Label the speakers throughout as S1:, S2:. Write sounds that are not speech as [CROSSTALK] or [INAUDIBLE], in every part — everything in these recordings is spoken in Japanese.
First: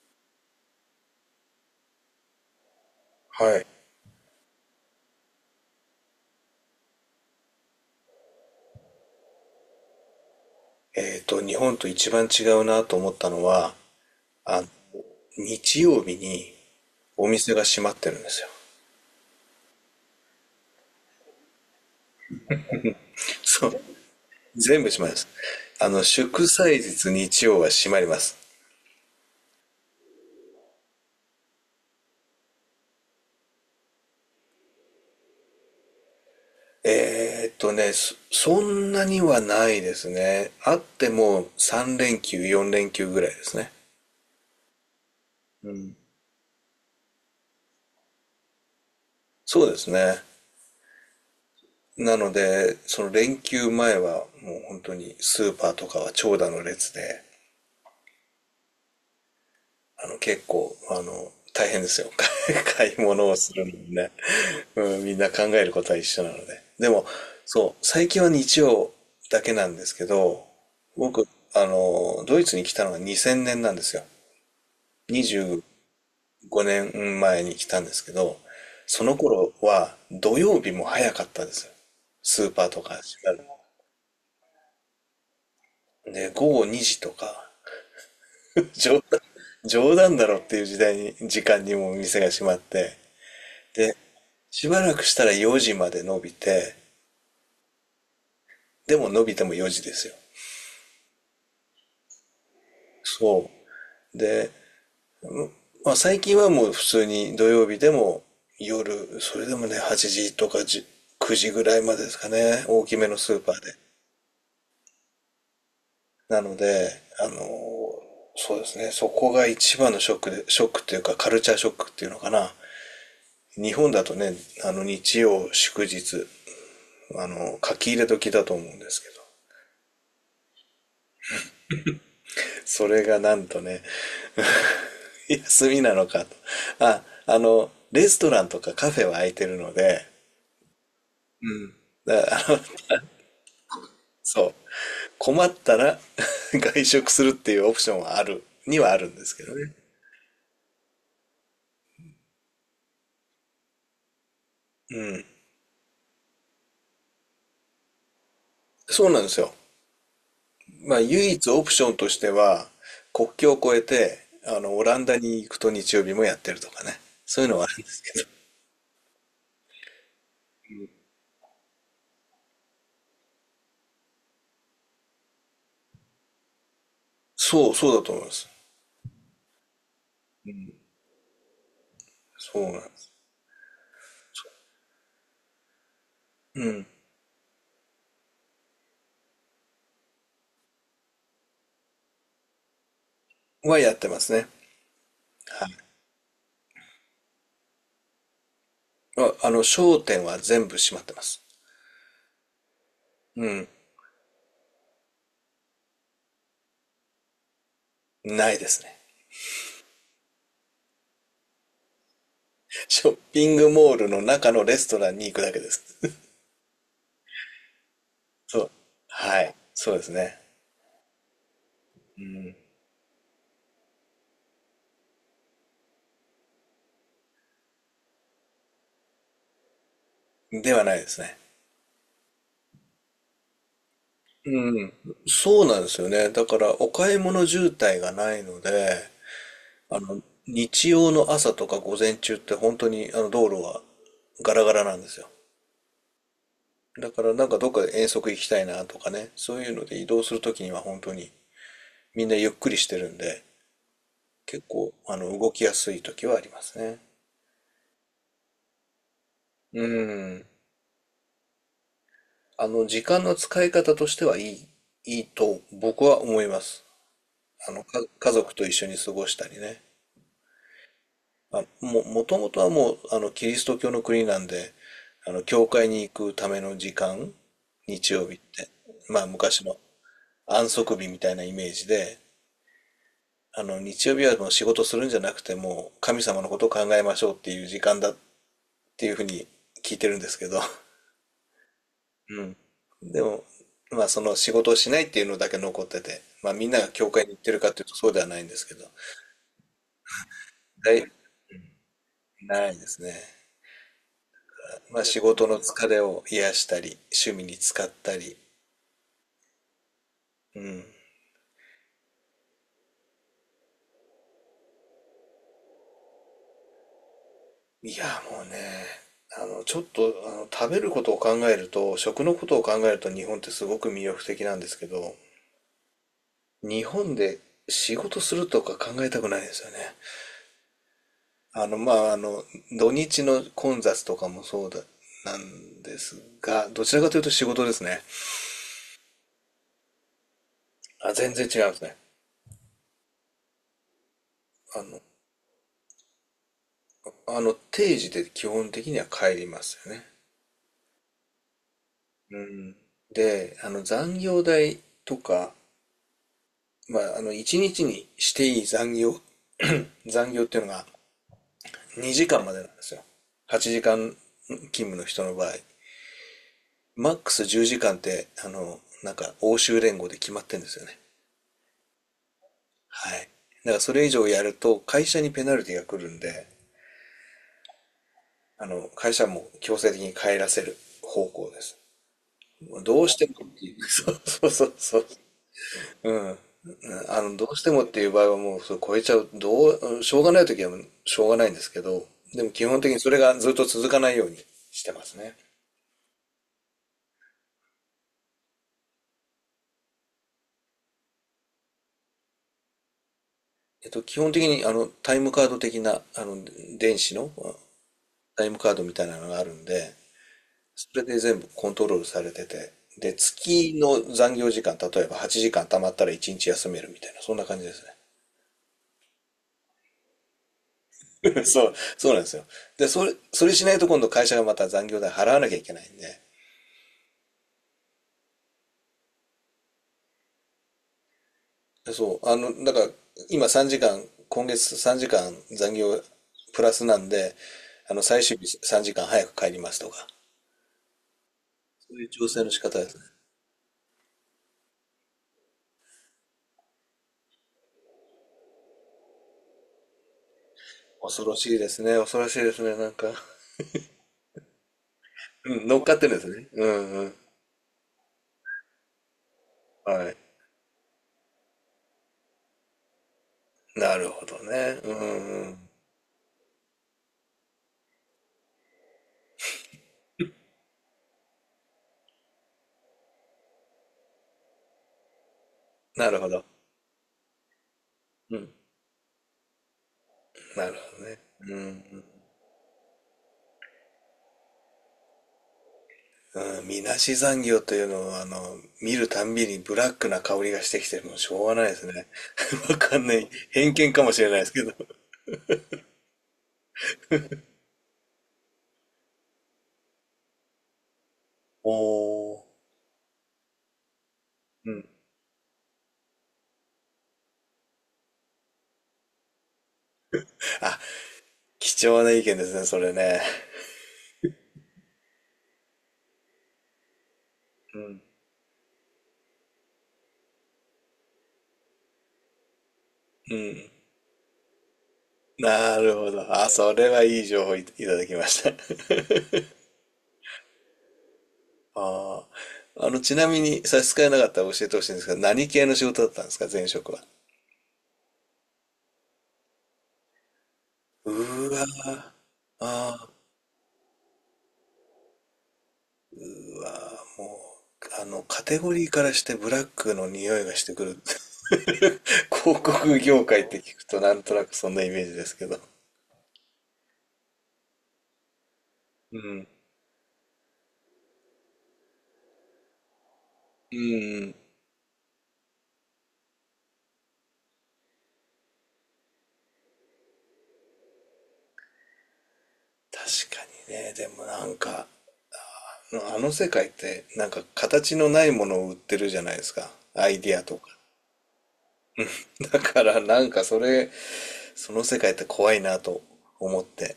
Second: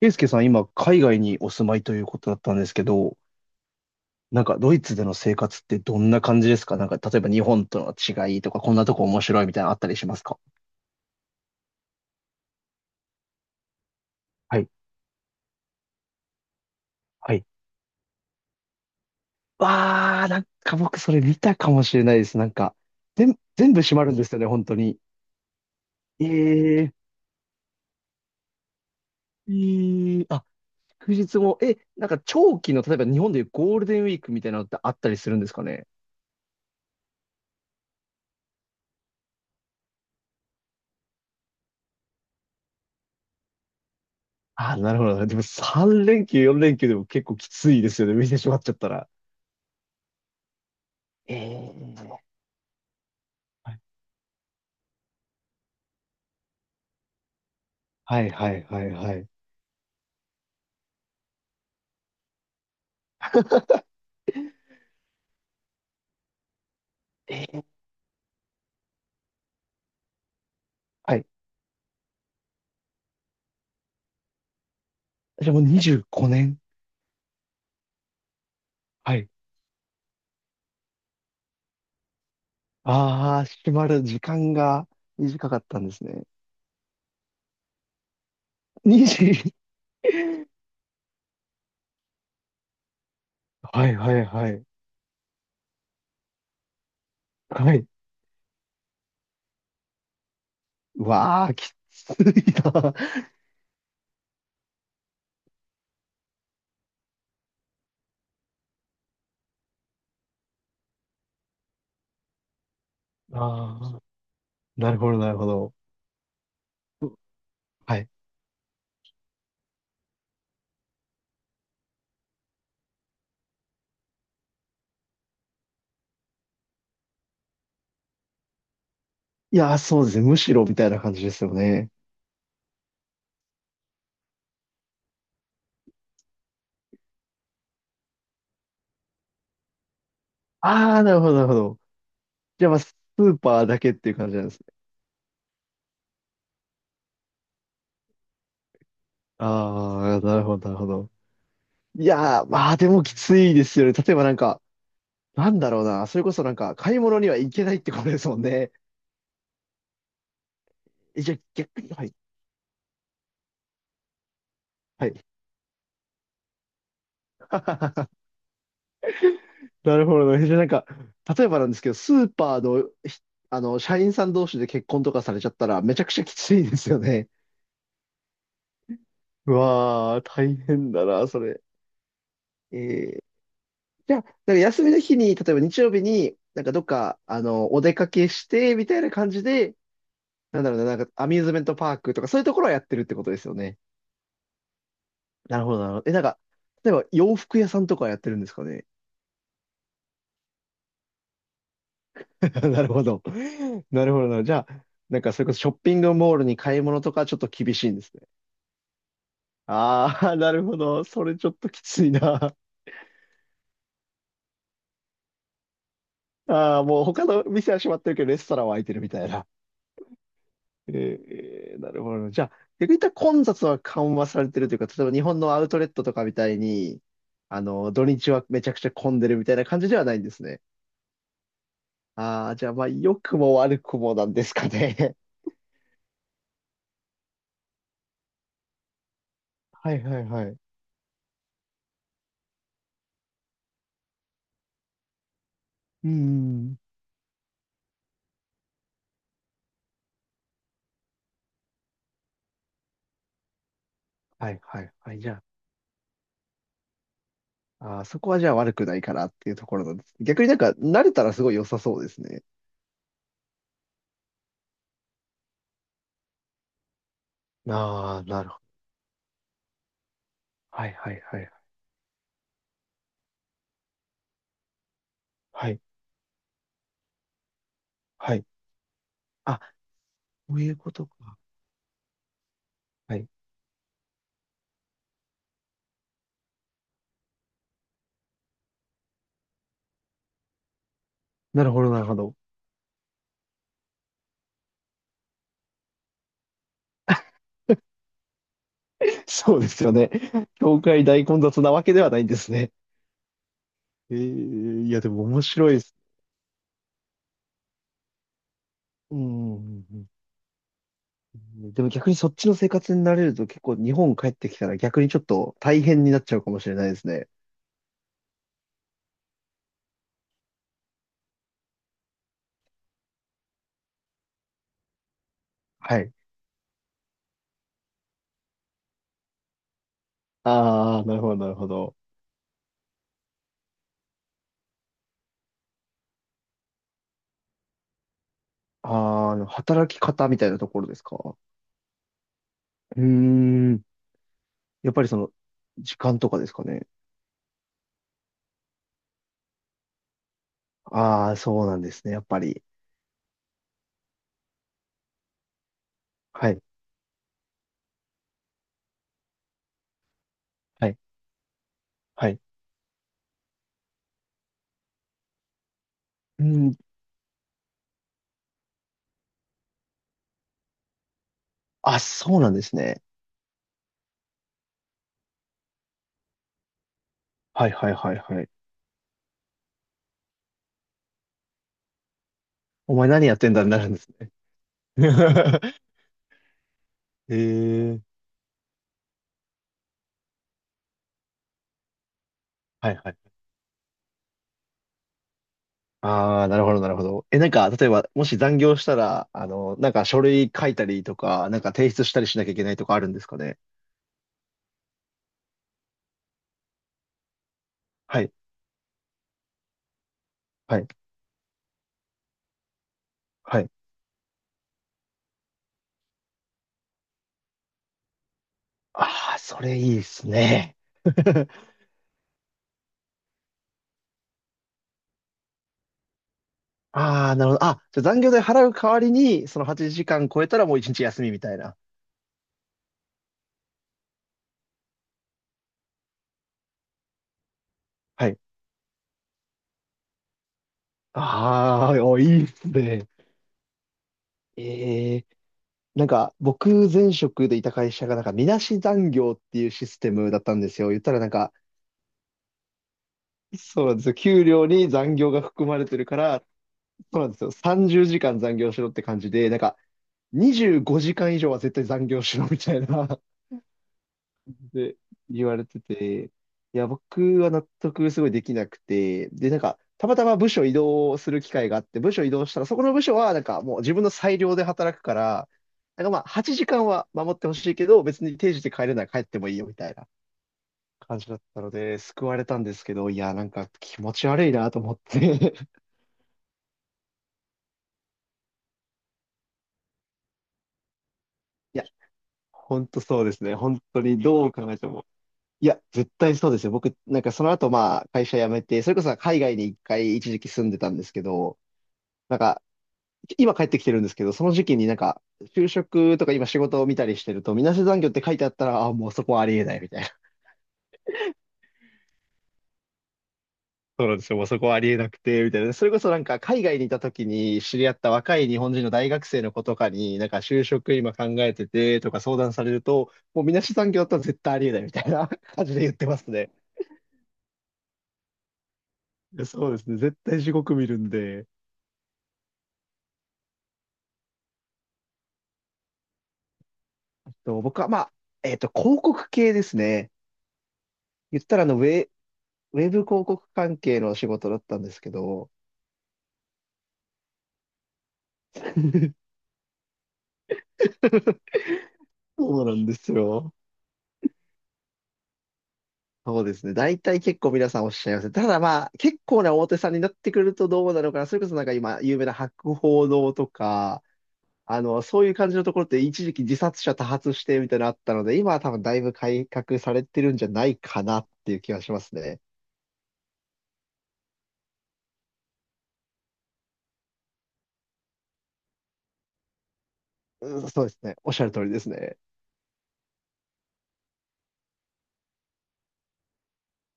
S1: ケイスケさん、今、海外にお住まいということだったんですけど、
S2: はい。
S1: なんか、ドイツでの生活ってどんな感じですか？なんか、例えば日本との違いとか、こんなとこ面白いみたいなのあったりしますか？
S2: 日本と一番違うなと思ったのは、
S1: は
S2: あの、
S1: い。
S2: 日曜日にお
S1: はい。
S2: 店が閉まってるんですよ。
S1: わー、なんか僕、それ見たかもしれないです。なんか、
S2: [LAUGHS] そ
S1: 全
S2: う。
S1: 部閉まるんですよね、本当
S2: 全部
S1: に。
S2: 閉まります。
S1: え
S2: 祝祭
S1: ー、
S2: 日日曜は閉まります。
S1: あ、祝日も、なんか、長期の、例えば日本でいうゴールデンウィークみたいなのってあったりするんですかね？
S2: そんなにはないですね。あっても3連休、4連休ぐらいですね。
S1: あー、なるほど。でも、3連休、4連休でも結構きついですよね、見てしまっちゃったら。
S2: そうですね。
S1: え
S2: な
S1: ー
S2: ので、その連休前はもう本当にスーパーとかは長蛇の列で、
S1: はいはいはいはい。
S2: 結構、大変ですよ。[LAUGHS] 買い物をするのもね。うん、みんな考えることは一緒なので。でも、
S1: えー
S2: そう、最近は日曜だけなんですけど、
S1: は
S2: 僕、
S1: い。
S2: ドイツに来たのが2000年なんですよ。25
S1: じゃあもう25年。
S2: 年前に来たんですけど、そ
S1: は
S2: の
S1: い。
S2: 頃は土曜日も早かったですよ。スーパーとか閉ま
S1: あ
S2: る
S1: あ、閉まる時間が短かったんです
S2: の。
S1: ね。
S2: で、午後2時とか、冗談、
S1: 20。
S2: 冗談だろっ
S1: [LAUGHS]
S2: ていう時間にもお店が閉まって、
S1: はい
S2: で、
S1: はいはい。
S2: しばらくしたら4時まで伸びて、
S1: はい。
S2: でも伸びても4時ですよ。
S1: うわあ、きついな。
S2: そう。で、まあ最近はもう普通に土曜日でも夜、それでもね、8時とか10 9時ぐらいまでですかね、大きめのスーパーで。
S1: ああ、なるほどなるほど。
S2: なので、あのー
S1: はい。
S2: そうですね、そこが一番のショックっていうかカルチャーショックっていうのかな。日本だとね、日曜、祝日、書き入れ時だと思うんですけ
S1: いやー、そうですね。むしろみたいな感じですよね。
S2: ど、それがなんとね、[LAUGHS] 休みなのかと。レストランとかカフェは空いてるので、
S1: ああ、なるほどなるほど。
S2: だから
S1: じゃあまあ、スーパーだけって
S2: [LAUGHS]
S1: いう感じな
S2: そ
S1: んで
S2: う。
S1: すね。
S2: 困ったら [LAUGHS] 外食するっていうオプションはにはあるんですけどね。
S1: ああ、なるほどなるほど。いやー、まあでもきついですよね。例えばなんか、なんだろうな。それこそなんか、買い物には行けないってことですもんね。
S2: そうなんですよ。まあ、唯
S1: じゃあ
S2: 一オプ
S1: 逆
S2: ショ
S1: に、
S2: ン
S1: は
S2: と
S1: い。
S2: しては、国境を越えて、オラン
S1: は
S2: ダ
S1: い。
S2: に行くと日曜日もやってるとかね。そういうのはあるんです
S1: [LAUGHS]
S2: けど。
S1: なるほどね。じゃあなんか、例えばなんですけど、スーパーの、ひあの、社員さん同士で結婚とかされちゃったら、めちゃくちゃきついですよね。
S2: そう、そうだと思います。
S1: うわー、大変だな、それ。
S2: そう
S1: え
S2: なんです。
S1: ー、じゃあ、なんか休みの日に、例えば日曜日に、
S2: う
S1: なんかどっ
S2: ん。
S1: か、お出かけして、みたいな感じで、なんだろうな、なんかアミューズメントパークとか、そういうところはやってるってことですよね。
S2: はやってますね。
S1: なる
S2: はい。
S1: ほど、なるほど。なんか、例えば洋服屋さんとかはやってるんですかね。
S2: 商店は全部閉まってます。
S1: [LAUGHS] なるほど。
S2: うん。
S1: なるほどな。じゃあ、なんかそれこそショッピングモールに買い物とかちょっと厳しいんですね。
S2: ないですね。
S1: ああ、なるほど。それちょっときついな。
S2: ショッピングモールの中のレストランに行くだけです。
S1: ああ、もう他の店は閉まってるけど、レ
S2: [LAUGHS]
S1: ストラ
S2: そ
S1: ン
S2: う。
S1: は開いてるみたい
S2: は
S1: な。
S2: い。そうですね。
S1: なるほど。じゃあ、逆に言ったら混雑は緩和されてるというか、例えば日本のアウトレットとかみたいに、土日はめちゃくちゃ混んでるみたいな感じではないんですね。
S2: ではないですね。
S1: ああ、じゃあ、まあ、良くも悪くもなんですかね。
S2: そうなんですよね。だから、お買い物渋滞がないので、
S1: [LAUGHS] はいはいはい。
S2: 日曜の朝とか午前中って本当にあの道路はガラガラなんですよ。
S1: うん。
S2: だからなんかどっかで遠足行きたいなとかね、そういうので移動するときには本当にみんなゆっくりしてるんで、
S1: はい
S2: 結
S1: はい
S2: 構
S1: はい。じゃあ
S2: 動きやすい時はありますね。
S1: ああ、そこはじゃあ悪くないかなっていうとこ
S2: う
S1: ろなんです。逆
S2: ん。
S1: になんか慣れたらすごい良さそうですね。
S2: 時間の使い方としてはいいと僕は思います。
S1: ああ、
S2: 家
S1: なる
S2: 族
S1: ほど。
S2: と一緒に過ごしたりね。
S1: はいはいはい。
S2: まあ、もともとはもう、キリスト教の国なんで、教
S1: はい。
S2: 会に行くための時間、日曜
S1: は
S2: 日っ
S1: い。
S2: て、まあ、
S1: あ、
S2: 昔の
S1: そう
S2: 安
S1: いうこ
S2: 息
S1: と
S2: 日みたい
S1: か。
S2: なイメージで、
S1: はい。
S2: 日曜日はもう仕事するんじゃなくて、もう神様のことを考えましょうっていう時間だっていうふうに聞いてるんですけど、
S1: なるほどなるほど。
S2: うん。でも、まあその仕事をしないっていうのだけ残ってて、まあみんなが教会に行っ
S1: [LAUGHS]
S2: てるかというとそうではないんですけど、
S1: そうですよね。教
S2: だ
S1: 会
S2: い、
S1: 大混雑なわけではないんです
S2: な
S1: ね。
S2: いですね。
S1: ええ、い
S2: ま
S1: や、
S2: あ
S1: で
S2: 仕
S1: も面
S2: 事の
S1: 白いで
S2: 疲
S1: す。
S2: れを癒したり、趣味に使ったり、
S1: うんうんうん
S2: うん。
S1: うん。でも逆にそっちの生活に慣れると結構日本帰ってきたら逆にちょっと大変になっちゃうかもしれないですね。
S2: いや、もうね、あの、ちょっと、あの、食べることを考えると、食のことを考えると日本ってすごく魅力的なんですけど、
S1: はい。
S2: 日本で仕事するとか考えたくないですよね。
S1: ああ、なるほどなる
S2: あ
S1: ほ
S2: の、ま
S1: ど。
S2: あ、あの、土日の混雑とかもそうだ、なんですが、どちらかというと仕事ですね。
S1: ああ、働き方みたいなところです
S2: あ、全
S1: か？
S2: 然違いますね。
S1: うーん。
S2: あ
S1: やっ
S2: の、
S1: ぱりその、時間とかですかね。
S2: 定時で基本的には帰りますよね。
S1: ああ、そうなんですね。やっ
S2: う
S1: ぱり。
S2: ん。で、残業代とか、
S1: はい。
S2: 1日にちにしていい残業、[CLEARS THROAT] 残業っていうのが
S1: はい。
S2: 2
S1: は
S2: 時
S1: い。
S2: 間までなんですよ。8時間勤務の人の場合。
S1: うん。
S2: マックス10時間って、欧州連合で決まってんですよね。
S1: あ、そうなんですね。
S2: はい。だからそれ以上やると会社にペナルティが来るんで、
S1: はいはいはいはい。
S2: 会社も強制的に帰らせる方向です。もう
S1: お
S2: ど
S1: 前
S2: うして
S1: 何
S2: も
S1: やって
S2: っ
S1: んだ
S2: て
S1: に
S2: い
S1: な
S2: う、[LAUGHS]
S1: るんです
S2: そう
S1: ね。
S2: そうそうそう。
S1: [LAUGHS]
S2: うん。うん
S1: へ
S2: どうしてもっていう
S1: え、
S2: 場合はもうそれ超えちゃう、うんしょうがない時はしょうがないんですけど、でも基本
S1: は
S2: 的
S1: い
S2: にそ
S1: は
S2: れ
S1: い。
S2: がずっと続かないようにしてますね。
S1: ああ、なるほどなるほど。なんか、例えば、もし残業したら、なんか書類書いたりとか、なんか提出したりしなきゃいけないとかあるんですかね。
S2: 基本的にタイムカード的な、電子の
S1: はい。
S2: タイムカードみたいなのがあるんで、
S1: は
S2: そ
S1: い。
S2: れで全部コントロールされてて、で、
S1: はい。
S2: 月の残業時間、例えば8時間貯まったら1日休めるみたいな、そんな感じです
S1: ああ、それいいですね。
S2: ね。[LAUGHS]
S1: [LAUGHS]
S2: そう、そうなんですよ。で、それしないと今度会社がまた残業代払わなきゃいけないんで、
S1: ああ、なるほど。あ、じゃあ残業代払う代わりに、その8時間超えたらもう1日休みみたいな。
S2: でそう、だから今3時間、今月3時間残業プラスなんで、最
S1: は
S2: 終
S1: い。
S2: 日3時間早く帰りますとか、そ
S1: あ
S2: う
S1: あ、
S2: いう
S1: おい
S2: 調整
S1: いっ
S2: の仕
S1: す
S2: 方ですね。
S1: ね。ええ、なんか、僕、前職でいた会社が、なんか、みなし残業っていうシステムだったんですよ。言ったら
S2: 恐
S1: なん
S2: ろ
S1: か、
S2: しいですね、恐ろしいですね、なんか。
S1: そうなんですよ。給料に残業が
S2: う
S1: 含
S2: ん、
S1: ま
S2: 乗っ
S1: れ
S2: か
S1: て
S2: っ
S1: る
S2: てる
S1: か
S2: んです
S1: ら、
S2: ね。うんうん。
S1: そうなんですよ。30時間残業しろって感じで、なんか、
S2: はい。
S1: 25時間以上は絶対残業しろみたいな。
S2: なるほどね。う
S1: で、言
S2: んう
S1: われ
S2: ん。
S1: てて、いや、僕は納得すごいできなくて、で、なんか、たまたま部署移動する機会があって、部署移動したら、そこの部署は、なんかもう自分の裁量で働くから、なん
S2: な
S1: かま
S2: る
S1: あ、
S2: ほど。
S1: 8時間は守ってほしいけど、別
S2: う
S1: に
S2: ん。
S1: 定時で帰れないら帰ってもいいよみたいな
S2: なるほど
S1: 感
S2: ね。
S1: じだっ
S2: う
S1: たので、
S2: ん。
S1: 救われたんですけど、いや、なんか気持ち悪いなと思って。[LAUGHS]
S2: うん、みなし残業というのは、見るたんびにブラックな香りがしてきて、もうしょうがないで
S1: いや、
S2: すね。[LAUGHS] わ
S1: 本
S2: か
S1: 当
S2: んな
S1: そう
S2: い。
S1: ですね。
S2: 偏
S1: 本
S2: 見
S1: 当
S2: かもし
S1: に
S2: れないで
S1: ど
S2: す
S1: う
S2: け
S1: 考
S2: ど。
S1: えても。いや、絶対そうですよ。僕、なんかその後まあ、会社辞めて、それこそ海外に一回一時期住んでたんですけど、な
S2: お
S1: ん
S2: ー。
S1: か、今帰ってきてるんですけど、その時
S2: う
S1: 期に
S2: ん。
S1: なんか、就職とか今仕事を見たりしてると、みなし残業って書いてあったら、あ、もうそこはありえないみたいな。
S2: あ、貴重な意見ですね、それね。
S1: そうなんですよ。もうそこはありえなくて、みたいな。それこそなんか、海外にいた時に知
S2: う
S1: り合っ
S2: ん。
S1: た若い日本人の大学生の子とかに、なんか就職今考えててとか相談されると、
S2: う
S1: もうみな
S2: ん。
S1: し残業だったら絶対ありえないみたいな [LAUGHS] 感じ
S2: な
S1: で言っ
S2: る
S1: て
S2: ほ
S1: ま
S2: ど。
S1: す
S2: あ、
S1: ね。
S2: それはいい情報い、ただきました。
S1: そうですね。絶対地獄見るんで。
S2: [LAUGHS] ああ。ちなみに差し支えなかったら教えてほしいんですが、何系の仕事だったんですか、前職は。
S1: と僕はまあ、広告系ですね。
S2: う
S1: 言っ
S2: ー
S1: たら
S2: わー。あ
S1: ウェブ広
S2: あ。
S1: 告関係の仕事だったんですけど、
S2: もう、カテゴリーからしてブラックの匂いがしてくる。[LAUGHS]
S1: [LAUGHS] そ
S2: 広
S1: うなんで
S2: 告
S1: す
S2: 業界っ
S1: よ。
S2: て聞くとなんとなくそんなイメージですけど。
S1: そうですね。大体結構皆さんおっしゃいますね。ただまあ、
S2: う
S1: 結構
S2: ん。
S1: な大手さんになってくるとどうなのかな。それこそなんか今、有名な博報堂と
S2: う
S1: か、
S2: ん。
S1: そういう感じのところって一時期自殺者多発してみたいなのあったので、今は多分だいぶ改革されてるんじゃないかなっていう気がしますね。
S2: 確かにね。でもなんか、あの世界ってなんか形のないものを売ってるじゃないですか。アイディアと
S1: うん、
S2: か。
S1: そうですね。おっしゃる通りですね。
S2: だからなんかその世界って怖いなと思って、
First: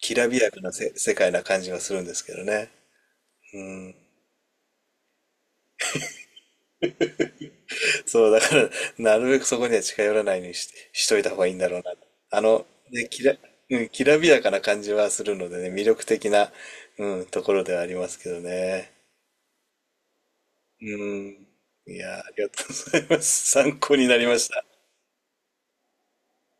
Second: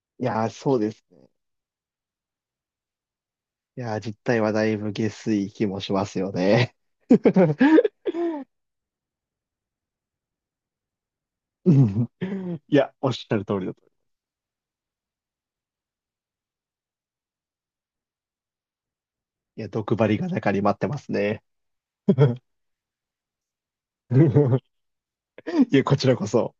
S2: き
S1: い
S2: らび
S1: やー、
S2: やかな
S1: そうです
S2: 世
S1: ね。
S2: 界な感じがするんですけどね。う
S1: い
S2: ん。
S1: やー、実態はだいぶ下水気もしますよね。[LAUGHS]
S2: そう、だから、なるべくそこには近寄らないようにしといた方がいいんだ
S1: う
S2: ろうな。
S1: ん、
S2: あの、
S1: いや、
S2: ね、
S1: おっ
S2: き
S1: し
S2: ら、
S1: ゃる通りだ
S2: う
S1: と。
S2: ん、きらびやかな感じはするのでね、魅力的な、うん、ところではありますけどね。
S1: いや、毒針が中に待っ
S2: う
S1: てますね。
S2: ん。いや、あり
S1: [LAUGHS]
S2: がとうございます。参考になりました。
S1: いやこちらこそ。